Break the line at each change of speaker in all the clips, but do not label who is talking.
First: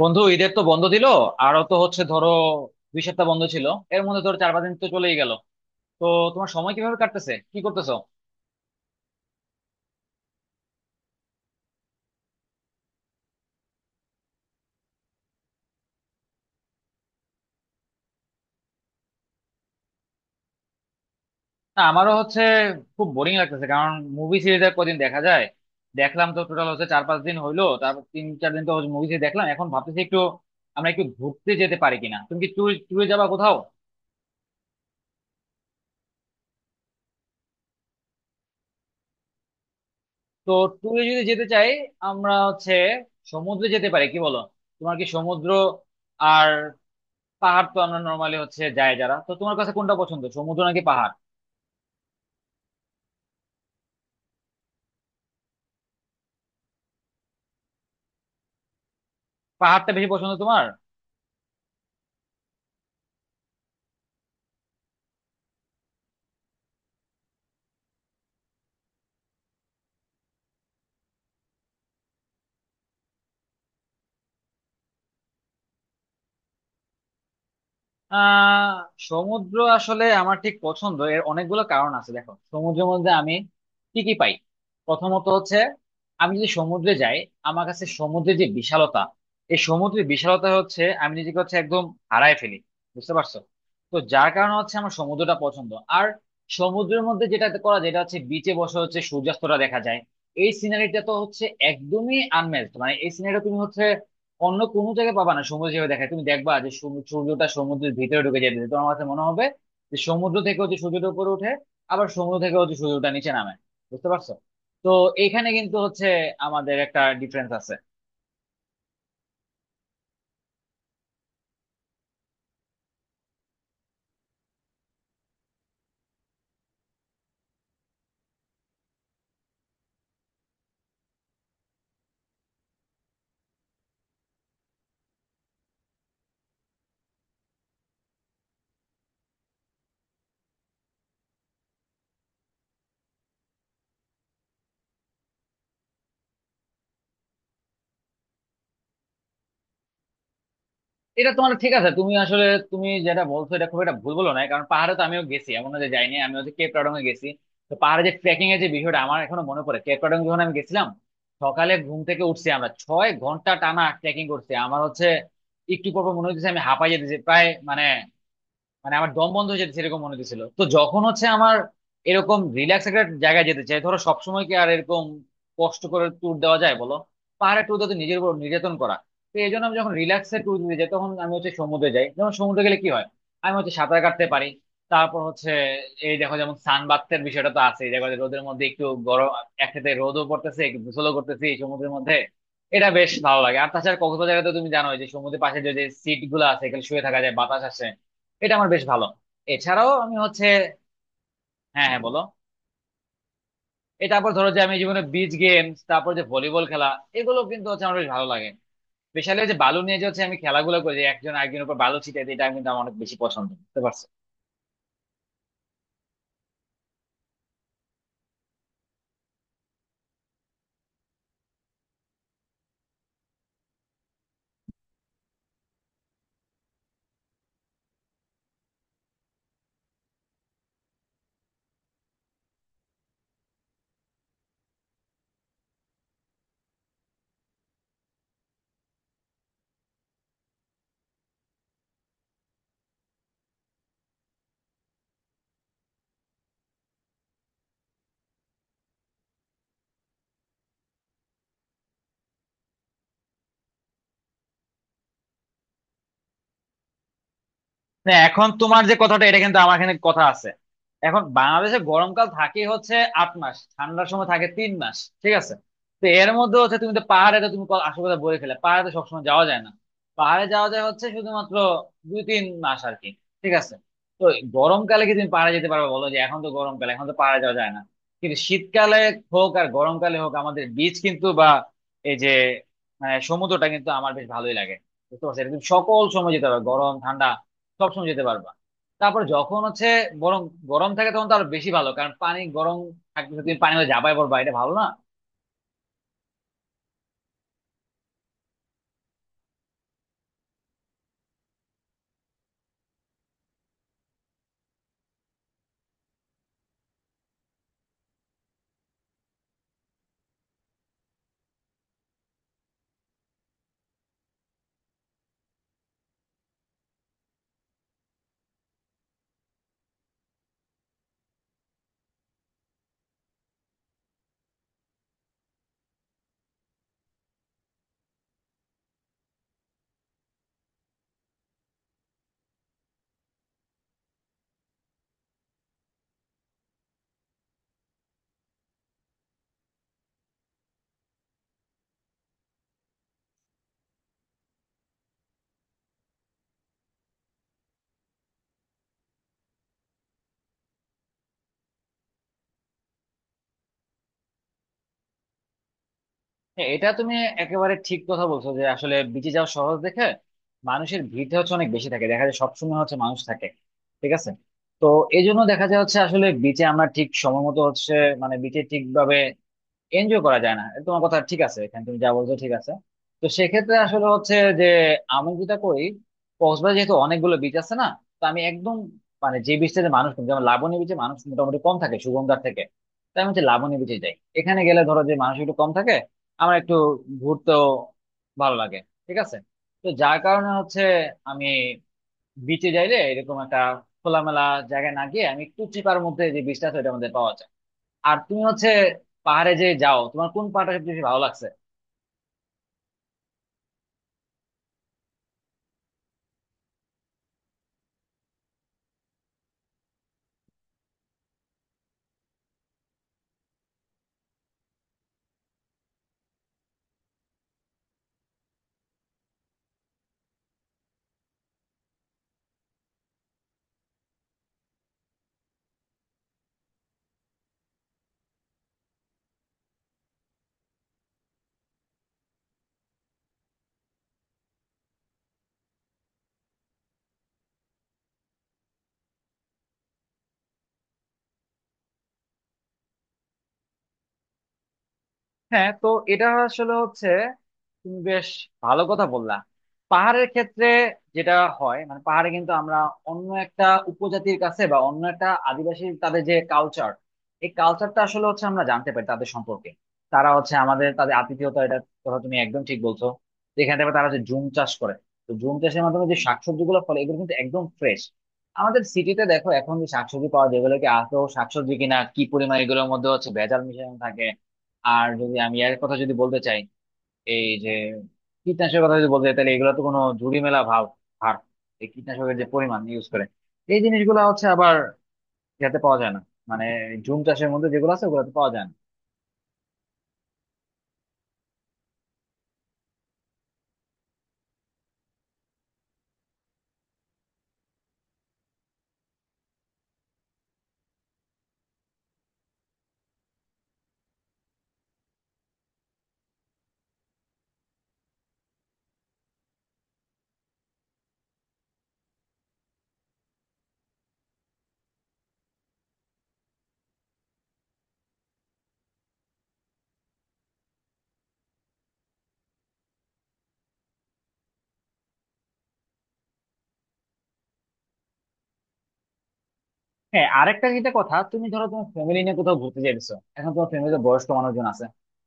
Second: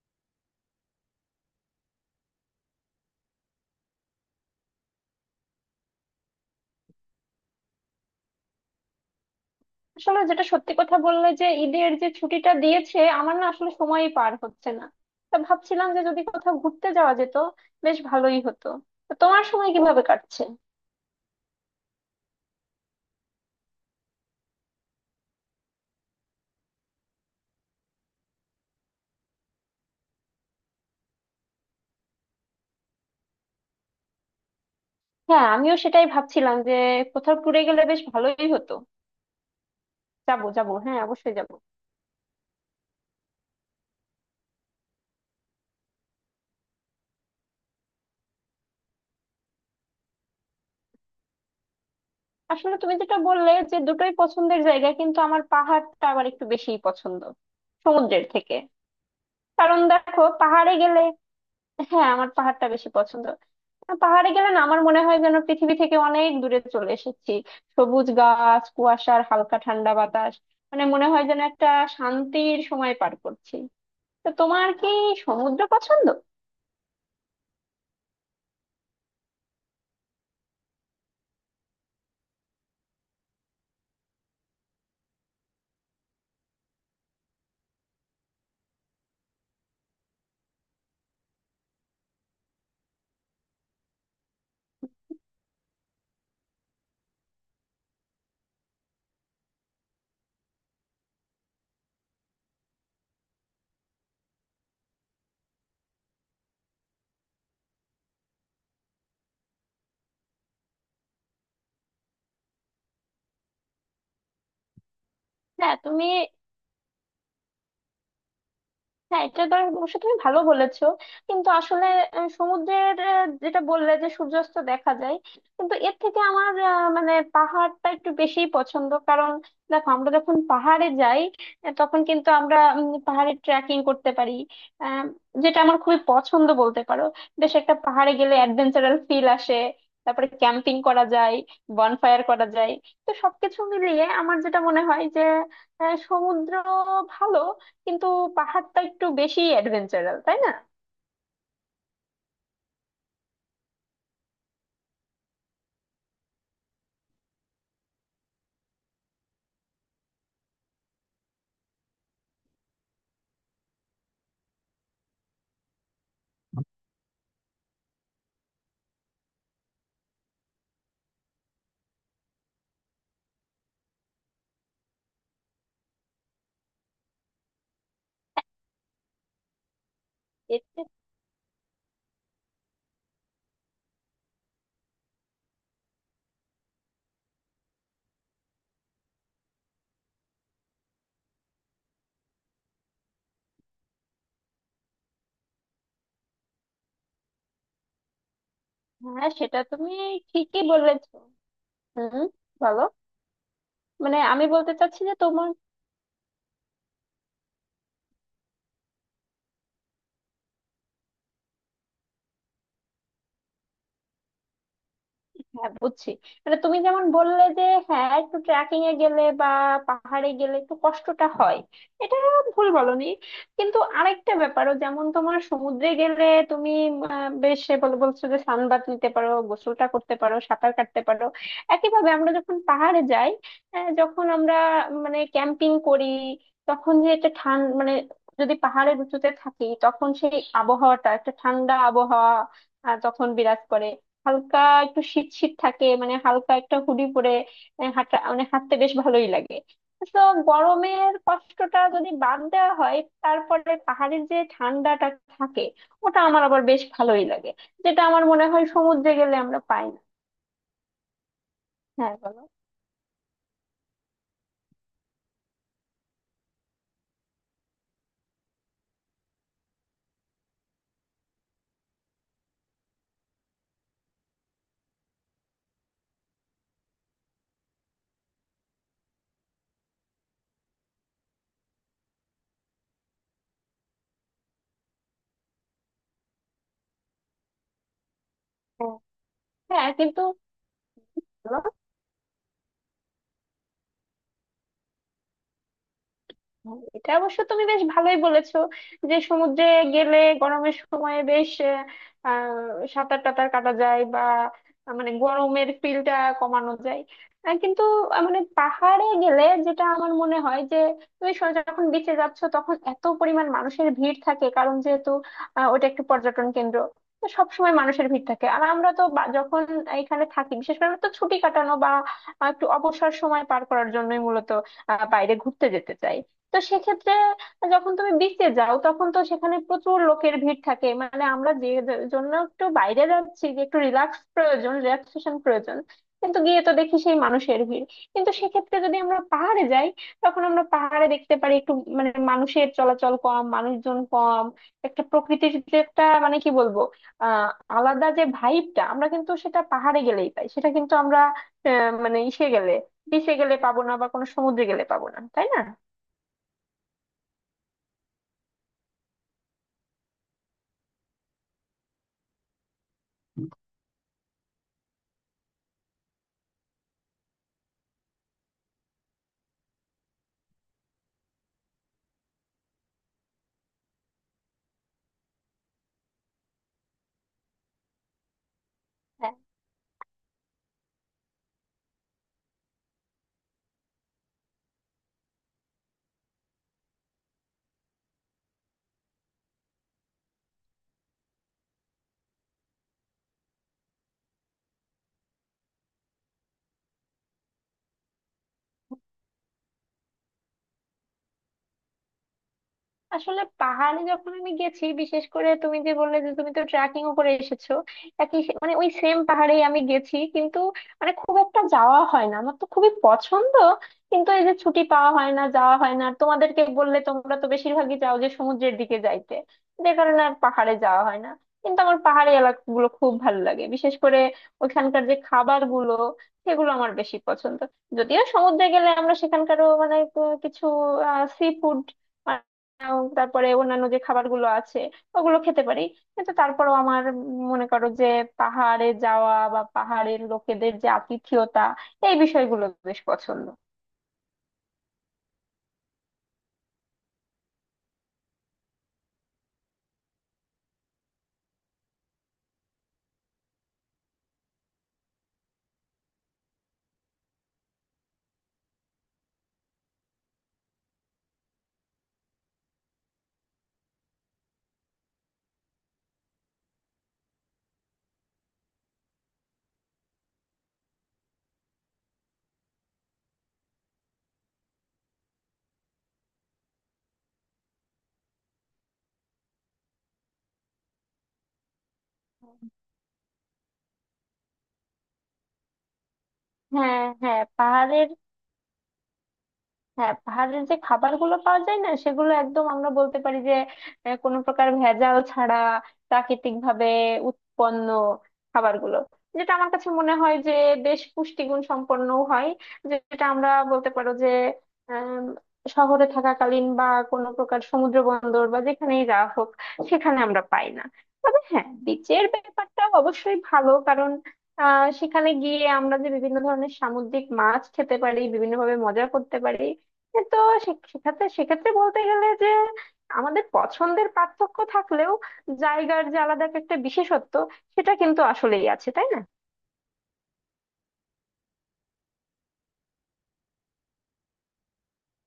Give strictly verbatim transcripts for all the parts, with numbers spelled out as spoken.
বন্ধু, ঈদের তো বন্ধ দিল। আরো তো হচ্ছে ধরো দুই সপ্তাহ বন্ধ ছিল। এর মধ্যে ধরো চার পাঁচ দিন তো চলেই গেল। তো তোমার সময় কিভাবে কাটতেছে, কি করতেছো?
আসলে যেটা সত্যি কথা বললে যে ঈদের যে ছুটিটা দিয়েছে আমার না আসলে সময়ই পার হচ্ছে না। তা ভাবছিলাম যে যদি কোথাও ঘুরতে যাওয়া যেত, বেশ ভালোই হতো। তো তোমার সময় কিভাবে কাটছে?
না, আমারও হচ্ছে। খুব বোরিং লাগতেছে কারণ মুভি সিরিজ আর কদিন দেখা যায়? দেখলাম তো, টোটাল হচ্ছে চার পাঁচ দিন হইলো, তারপর তিন চার দিন তো মুভি সিরিজ দেখলাম। এখন ভাবতেছি একটু আমরা একটু ঘুরতে যেতে পারি কিনা। তুমি কি ট্যুরে ট্যুরে যাবা কোথাও?
হ্যাঁ, আমিও সেটাই ভাবছিলাম যে কোথাও ট্যুরে গেলে বেশ ভালোই হতো। যাবো
তো
যাবো, হ্যাঁ,
ট্যুরে যদি
অবশ্যই
যেতে
যাবো।
চাই আমরা হচ্ছে সমুদ্রে যেতে পারি, কি বলো? তোমার কি সমুদ্র আর পাহাড়, তো আমরা নরমালি হচ্ছে যায় যারা, তো তোমার কাছে কোনটা পছন্দ, সমুদ্র নাকি পাহাড়?
আসলে তুমি যেটা বললে যে দুটোই পছন্দের জায়গা, কিন্তু আমার পাহাড়টা আবার একটু বেশিই পছন্দ সমুদ্রের থেকে। কারণ
পাহাড়টা বেশি
দেখো,
পছন্দ তোমার।
পাহাড়ে গেলে। হ্যাঁ, আমার পাহাড়টা বেশি পছন্দ। আর পাহাড়ে গেলে না, আমার মনে হয় যেন পৃথিবী থেকে অনেক দূরে চলে এসেছি। সবুজ গাছ, কুয়াশার হালকা ঠান্ডা বাতাস, মানে মনে হয় যেন একটা শান্তির সময় পার করছি। তো তোমার কি সমুদ্র পছন্দ?
আহ সমুদ্র আসলে আমার ঠিক পছন্দ, এর অনেকগুলো কারণ আছে। দেখো সমুদ্রের মধ্যে আমি কি কি পাই, প্রথমত হচ্ছে আমি যদি সমুদ্রে যাই আমার কাছে সমুদ্রের যে বিশালতা, এই সমুদ্রের বিশালতা হচ্ছে আমি নিজেকে হচ্ছে একদম হারায় ফেলি, বুঝতে পারছো? তো যার কারণে হচ্ছে আমার সমুদ্রটা পছন্দ। আর সমুদ্রের মধ্যে যেটা করা যেটা হচ্ছে বিচে বসে হচ্ছে সূর্যাস্তটা দেখা যায়, এই সিনারিটা তো হচ্ছে একদমই আনম্যাচড। মানে এই সিনারিটা তুমি হচ্ছে অন্য কোনো জায়গায় পাবা না। সমুদ্র যেভাবে দেখায় তুমি দেখবা যে সমু- সূর্যটা সমুদ্রের ভিতরে ঢুকে যেতে তোমার কাছে মনে হবে যে সমুদ্র থেকে হচ্ছে সূর্যটা উপরে ওঠে, আবার সমুদ্র থেকে হচ্ছে সূর্যটা নিচে নামে। বুঝতে পারছো? তো এখানে
হ্যাঁ,
কিন্তু হচ্ছে
তুমি।
আমাদের একটা ডিফারেন্স আছে।
হ্যাঁ, এটা তো অবশ্য তুমি ভালো বলেছো। কিন্তু আসলে আহ, সমুদ্রের আহ, যেটা বললে যে সূর্যাস্ত দেখা যায়। কিন্তু এর থেকে আমার আহ, মানে পাহাড়টা একটু বেশি পছন্দ কারণ দেখো, আমরা যখন পাহাড়ে যাই, আহ, তখন কিন্তু আমরা উম, পাহাড়ে ট্রেকিং করতে পারি। আহ, যেটা আমার খুবই পছন্দ বলতে পারো। বেশ একটা, পাহাড়ে গেলে অ্যাডভেঞ্চারাল ফিল আসে। তারপরে ক্যাম্পিং করা যায়, বনফায়ার করা যায়। তো সবকিছু মিলিয়ে আমার যেটা মনে হয় যে আহ, সমুদ্র ভালো, কিন্তু পাহাড়টা একটু বেশি অ্যাডভেঞ্চারাল, তাই না?
এটা তোমার ঠিক আছে, তুমি আসলে তুমি যেটা বলছো এটা খুব একটা ভুল বলো না, কারণ পাহাড়ে তো আমিও গেছি, এমন না যে যাইনি। আমি হচ্ছে কেপ টাউডং এ গেছি। তো পাহাড়ে যে ট্রেকিং এর যে বিষয়টা আমার এখনো মনে পড়ে, কেপ টাউডং যখন আমি গেছিলাম সকালে ঘুম থেকে উঠছি আমরা ছয় ঘন্টা টানা ট্রেকিং করছি। আমার হচ্ছে একটু পর পর মনে হচ্ছে আমি হাঁপাই যেতেছি প্রায়, মানে মানে আমার দম বন্ধ হয়ে যেত সেরকম মনে হচ্ছিল। তো যখন হচ্ছে আমার এরকম রিল্যাক্স একটা জায়গায় যেতে চাই, ধরো সবসময় কি আর এরকম কষ্ট করে ট্যুর দেওয়া যায় বলো? পাহাড়ে ট্যুর দেওয়া তো নিজের উপর নির্যাতন করা। তো এই জন্য আমি যখন রিল্যাক্সে ট্যুর দিতে
এতে।
যাই তখন আমি হচ্ছে সমুদ্রে যাই। যেমন সমুদ্রে গেলে কি হয়, আমি হচ্ছে সাঁতার কাটতে পারি। তারপর হচ্ছে এই দেখো যেমন সানবাথের বিষয়টা তো আছে, দেখো যে রোদের মধ্যে একটু গরম, একসাথে রোদও পড়তেছে একটু গোসলও করতেছি এই সমুদ্রের মধ্যে, এটা বেশ ভালো লাগে। আর তাছাড়া কক্সবাজারে তো তুমি জানোই যে সমুদ্রের পাশে যে সিট গুলো আছে, এখানে শুয়ে থাকা যায়, বাতাস আসে, এটা আমার বেশ ভালো।
হ্যাঁ, সেটা
এছাড়াও
তুমি
আমি হচ্ছে
ঠিকই বলেছো।
হ্যাঁ হ্যাঁ বলো,
হুম। বলো।
এটা
মানে
আবার
আমি
ধরো যে
বলতে
আমি
চাচ্ছি
জীবনে
যে
বিচ
তোমার।
গেমস তারপর যে ভলিবল খেলা, এগুলো কিন্তু হচ্ছে আমার বেশ ভালো লাগে। স্পেশালি যে বালু নিয়ে যে হচ্ছে আমি খেলাগুলো করি, যে একজন আরেকজনের উপর বালু ছিটাই দিই, এটা কিন্তু আমার অনেক বেশি পছন্দ, বুঝতে পারছো?
হ্যাঁ, বুঝছি। মানে তুমি যেমন বললে যে হ্যাঁ, একটু ট্রেকিং এ গেলে বা পাহাড়ে গেলে একটু কষ্টটা হয়, এটা ভুল বলনি। কিন্তু আরেকটা ব্যাপারও, যেমন তোমার সমুদ্রে গেলে তুমি আহ, বেশ বল বলছো যে সানবাথ নিতে পারো, গোসলটা করতে পারো, সাঁতার কাটতে পারো। একইভাবে আমরা যখন পাহাড়ে যাই, আহ, যখন আমরা মানে ক্যাম্পিং করি, তখন যে একটা ঠান মানে, যদি পাহাড়ের উঁচুতে থাকি তখন সেই আবহাওয়াটা একটা ঠান্ডা আবহাওয়া আহ, তখন বিরাজ করে। হালকা একটু শীত শীত থাকে, মানে হালকা একটা হুডি পরে আহ, হাঁটা মানে হাঁটতে বেশ ভালোই লাগে। তো গরমের কষ্টটা যদি বাদ দেওয়া হয়, তারপরে পাহাড়ের যে ঠান্ডাটা থাকে ওটা আমার আবার বেশ ভালোই লাগে, যেটা
না
আমার মনে
এখন
হয়
তোমার যে
সমুদ্রে
কথাটা
গেলে
এটা কিন্তু
আমরা
আমার
পাই
এখানে
না।
কথা আছে। এখন বাংলাদেশে
হ্যাঁ,
গরমকাল
বলো।
থাকে হচ্ছে আট মাস, ঠান্ডার সময় থাকে তিন মাস, ঠিক আছে? তো এর মধ্যে হচ্ছে তুমি তো পাহাড়ে তো তুমি ক- আসল কথা বলে ফেলে, পাহাড়ে তো সবসময় যাওয়া যায় না। পাহাড়ে যাওয়া যায় হচ্ছে শুধুমাত্র দুই তিন মাস আর কি, ঠিক আছে? তো গরমকালে কি তুমি পাহাড়ে যেতে পারবে বলো, যে এখন তো গরমকালে এখন তো পাহাড়ে যাওয়া যায় না। কিন্তু শীতকালে হোক আর গরমকালে হোক আমাদের বিচ কিন্তু বা এই যে মানে সমুদ্রটা কিন্তু আমার বেশ ভালোই লাগে। বুঝতে পারছো? এটা তুমি সকল সময় যেতে পারবে, গরম ঠান্ডা সবসময় যেতে পারবা। তারপর যখন
হ্যাঁ,
হচ্ছে
হ্যাঁ, কিন্তু
বরং গরম থাকে তখন তো আরো বেশি ভালো, কারণ পানি গরম থাকতেছে, তুমি পানি মধ্যে যাবাই পড়বা, এটা ভালো না?
এটা অবশ্য তুমি বেশ ভালোই বলেছো যে সমুদ্রে গেলে গরমের সময় বেশ আহ, আহ, সাঁতার টাতার কাটা যায়, বা আহ, মানে গরমের ফিলটা কমানো যায়। আহ, কিন্তু আহ, মানে পাহাড়ে গেলে যেটা আমার মনে হয় যে তুমি স- যখন বিচে যাচ্ছ তখন এত পরিমাণ মানুষের ভিড় থাকে, কারণ যেহেতু আহ, ওটা একটি পর্যটন কেন্দ্র। তো সবসময় মানুষের ভিড় থাকে। আর আমরা তো বা- যখন এখানে থাকি, বিশেষ করে আমরা তো ছুটি কাটানো বা আহ, একটু অবসর সময় পার করার জন্যই মূলত আহ, বাইরে ঘুরতে যেতে চাই। তো সেক্ষেত্রে যখন তুমি বিচে যাও তখন তো সেখানে প্রচুর লোকের ভিড় থাকে, মানে আমরা যে যে- জন্য একটু বাইরে যাচ্ছি, যে একটু রিল্যাক্স প্রয়োজন, রিল্যাক্সেশন প্রয়োজন। কিন্তু গিয়ে তো দেখি সেই মানুষের ভিড়। কিন্তু সেক্ষেত্রে যদি আমরা পাহাড়ে যাই, তখন আমরা পাহাড়ে দেখতে পারি একটু, মানে মানুষের চলাচল কম, মানুষজন কম। একটা প্রকৃতির যে একটা, মানে কি বলবো, আহ আলাদা যে ভাইবটা আমরা কিন্তু সেটা পাহাড়ে গেলেই পাই। সেটা কিন্তু আমরা আহ, মানে ইসে গেলে, বিচে গেলে পাবো না, বা কোনো সমুদ্রে গেলে পাবো না, তাই না?
হ্যাঁ এটা তুমি একেবারে ঠিক কথা বলছো, যে আসলে বিচে যাওয়া সহজ দেখে মানুষের ভিড়টা হচ্ছে অনেক বেশি থাকে, দেখা যায় সবসময় হচ্ছে মানুষ থাকে, ঠিক আছে? তো এই জন্য দেখা যায় হচ্ছে আসলে বিচে আমরা ঠিক সময় মতো হচ্ছে মানে বিচে ঠিকভাবে এনজয় করা যায় না। তোমার কথা ঠিক আছে, এখানে তুমি যা বলছো ঠিক আছে। তো সেক্ষেত্রে আসলে হচ্ছে, যে আমি যেটা করি কক্সবাজার যেহেতু অনেকগুলো বিচ আছে না, তো আমি একদম মানে যে বিচটা যে মানুষ কম, যেমন লাবণী বিচে মানুষ মোটামুটি কম থাকে সুগন্ধার থেকে, তাই আমি হচ্ছে লাবণী বিচে যাই, এখানে গেলে ধরো যে মানুষ একটু কম থাকে, আমার একটু ঘুরতেও ভালো লাগে, ঠিক আছে? তো যার কারণে হচ্ছে আমি বিচে যাইলে এরকম একটা খোলামেলা জায়গায় না গিয়ে আমি একটু চিপার মধ্যে যে বিচটা আছে ওইটার মধ্যে পাওয়া যায়। আর তুমি হচ্ছে পাহাড়ে যে যাও তোমার কোন পাহাড়টা সবচেয়ে বেশি ভালো লাগছে?
আসলে পাহাড়ে যখন আমি গেছি, বিশেষ করে তুমি যে বললে যে তুমি তো ট্রেকিং ও করে এসেছো, একই সে- মানে ওই সেম পাহাড়েই আমি গেছি। কিন্তু মানে খুব একটা যাওয়া হয় না, আমার তো খুবই পছন্দ। কিন্তু এই যে ছুটি পাওয়া হয় না, যাওয়া হয় না, আর তোমাদেরকে বললে তোমরা তো বেশিরভাগই যাও যে সমুদ্রের দিকে যাইতে, যে কারণে আর পাহাড়ে যাওয়া হয় না। কিন্তু আমার পাহাড়ি এলাকাগুলো খুব ভালো লাগে, বিশেষ করে ওইখানকার যে খাবার গুলো, সেগুলো আমার বেশি পছন্দ। যদিও সমুদ্রে গেলে আমরা সেখানকারও মানে আহ, কিছু সি ফুড আহ, তারপরে অন্যান্য যে খাবারগুলো আছে ওগুলো খেতে পারি। কিন্তু তারপরেও আমার মনে করো যে পাহাড়ে যাওয়া বা পাহাড়ের লোকেদের যে আতিথেয়তা, এই বিষয়গুলো বেশ পছন্দ।
হ্যাঁ তো এটা আসলে হচ্ছে তুমি বেশ ভালো কথা বললা। পাহাড়ের ক্ষেত্রে যেটা হয়, মানে পাহাড়ে কিন্তু আমরা অন্য একটা উপজাতির কাছে বা অন্য একটা আদিবাসী তাদের যে কালচার, এই কালচারটা আসলে হচ্ছে আমরা জানতে পারি তাদের সম্পর্কে। তারা হচ্ছে আমাদের তাদের আতিথেয়তা, এটা কথা তুমি একদম ঠিক বলছো। যেখানে দেখবে তারা যে জুম চাষ করে, তো জুম চাষের মাধ্যমে যে শাকসবজি গুলো ফলে এগুলো কিন্তু একদম ফ্রেশ। আমাদের সিটিতে দেখো এখন যে শাকসবজি পাওয়া যায় এগুলোকে আদৌ শাকসবজি কিনা, কি পরিমাণ এগুলোর মধ্যে হচ্ছে ভেজাল মিশানো থাকে। আর যদি আমি এর কথা যদি বলতে চাই এই যে কীটনাশকের কথা যদি বলতে চাই তাহলে এগুলো তো কোনো ঝুড়ি মেলা ভাব হার। এই কীটনাশকের যে পরিমাণ ইউজ করে এই জিনিসগুলো হচ্ছে আবার ইয়াতে পাওয়া যায় না, মানে
হ্যাঁ,
ঝুম
হ্যাঁ,
চাষের মধ্যে যেগুলো আছে
পাহাড়ের।
ওগুলোতে পাওয়া যায় না।
হ্যাঁ, পাহাড়ের যে খাবারগুলো পাওয়া যায় না সেগুলো একদম, আমরা বলতে পারি যে আহ, কোনো প্রকার ভেজাল ছাড়া, প্রাকৃতিক ভাবে উৎপন্ন খাবারগুলো, যেটা আমার কাছে মনে হয় যে বেশ পুষ্টিগুণ সম্পন্ন হয়। যেটা আমরা বলতে পারো যে আম, শহরে থাকাকালীন বা কোনো প্রকার সমুদ্র বন্দর বা যেখানেই যাওয়া হোক, সেখানে আমরা পাই না। তবে হ্যাঁ, বিচের ব্যাপারটা অবশ্যই ভালো, কারণ আহ সেখানে গিয়ে আমরা যে বিভিন্ন ধরনের সামুদ্রিক মাছ খেতে পারি, বিভিন্নভাবে মজা করতে পারি। এ তো সে- সেক্ষেত্রে সেক্ষেত্রে বলতে গেলে যে আমাদের পছন্দের পার্থক্য থাকলেও জায়গার যে আলাদা একটা বিশেষত্ব, সেটা কিন্তু আসলেই আছে, তাই না?
হ্যাঁ আরেকটা যেটা কথা তুমি ধরো তোমার ফ্যামিলি নিয়ে কোথাও ঘুরতে যাইতেছো, এখন তোমার ফ্যামিলিতে বয়স্ক মানুষজন আছে,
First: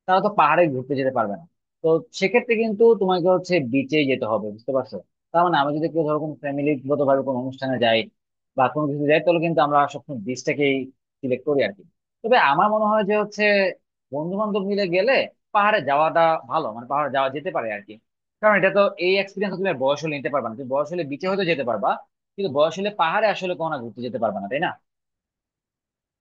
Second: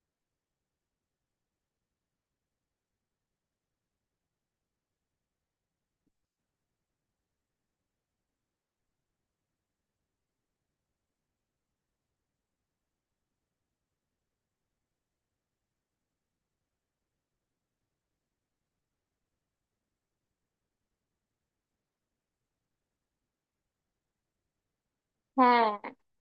তারা তো পাহাড়ে ঘুরতে যেতে পারবে না। তো সেক্ষেত্রে কিন্তু তোমাকে হচ্ছে বিচে যেতে হবে, বুঝতে পারছো? তার মানে আমি যদি কেউ ধরো কোনো ফ্যামিলিগত ভাবে কোনো অনুষ্ঠানে যাই বা কোনো কিছু যাই তাহলে কিন্তু আমরা সবসময় বিচটাকেই সিলেক্ট করি আর কি। তবে আমার মনে হয় যে হচ্ছে বন্ধু বান্ধব মিলে গেলে পাহাড়ে যাওয়াটা ভালো, মানে পাহাড়ে যাওয়া যেতে পারে আর কি। কারণ এটা তো এই এক্সপিরিয়েন্স তুমি আর বয়স হলে নিতে পারবে না, তুমি বয়স হলে বিচে হয়তো যেতে পারবা কিন্তু বয়স হলে পাহাড়ে আসলে কখনো ঘুরতে যেতে পারবে না, তাই না?
হ্যাঁ,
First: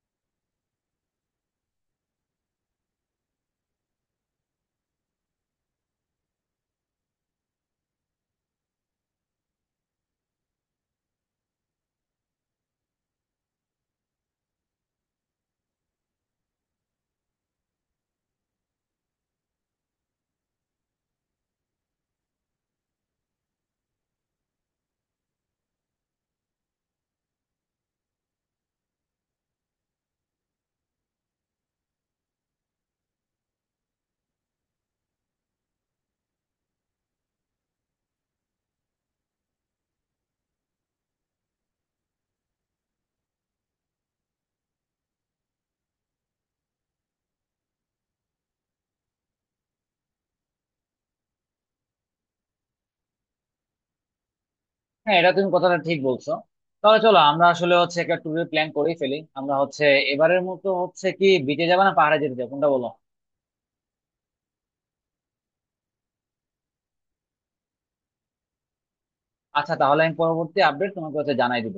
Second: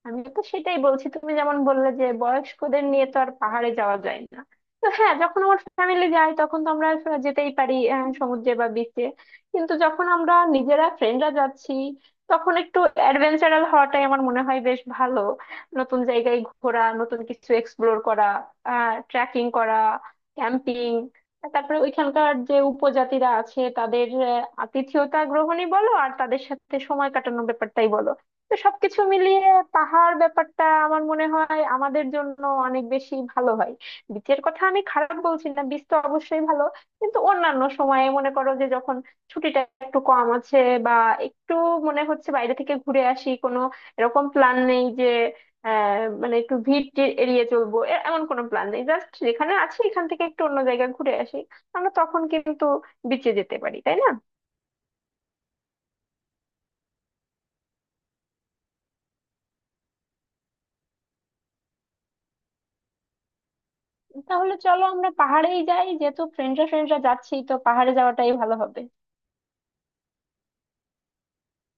আমি তো সেটাই বলছি, তুমি যেমন বললে যে বয়স্কদের নিয়ে তো আর পাহাড়ে যাওয়া যায় না। তো হ্যাঁ, যখন আমার ফ্যামিলি যায় তখন তো আমরা স- যেতেই পারি আহ, সমুদ্রে বা বিচে। কিন্তু যখন আমরা নিজেরা ফ্রেন্ডরা যাচ্ছি, তখন একটু অ্যাডভেঞ্চারাল হওয়াটাই আমার মনে হয় বেশ ভালো। নতুন জায়গায় ঘোরা, নতুন কিছু এক্সপ্লোর করা, আহ ট্রেকিং করা, ক্যাম্পিং, তারপরে ওইখানকার যে উপজাতিরা আছে তাদের আহ, আতিথেয়তা গ্রহণই বলো আর তাদের সাথে সময় কাটানোর ব্যাপারটাই বলো। তো সবকিছু মিলিয়ে পাহাড় ব্যাপারটা আমার মনে হয় আমাদের জন্য অনেক বেশি ভালো হয়। বিচের কথা আমি খারাপ বলছি না, বিচ তো অবশ্যই ভালো। কিন্তু অন্যান্য সময়ে মনে করো যে যখন ছুটিটা একটু কম আছে, বা একটু মনে হচ্ছে বাইরে থেকে ঘুরে আসি, কোনো এরকম প্ল্যান নেই যে আহ মানে একটু ভিড় টিড় এড়িয়ে চলবো, এ- এমন কোনো প্ল্যান নেই, জাস্ট যেখানে আছি এখান থেকে একটু অন্য জায়গায় ঘুরে আসি, আমরা তখন কিন্তু বিচে যেতে পারি, তাই না?
হ্যাঁ এটা তুমি কথাটা ঠিক বলছো। তাহলে চলো আমরা আসলে হচ্ছে একটা ট্যুরের প্ল্যান করেই ফেলি, আমরা হচ্ছে এবারের মতো হচ্ছে কি বিচে যাবে না পাহাড়ে যেতে যাবো, কোনটা বলো?
তাহলে চলো আমরা পাহাড়েই যাই, যেহেতু ফ্রেন্ডরা ফ্রেন্ডরা যাচ্ছি তো পাহাড়ে যাওয়াটাই ভালো হবে।
আচ্ছা তাহলে আমি পরবর্তী আপডেট তোমাকে হচ্ছে জানাই দিব।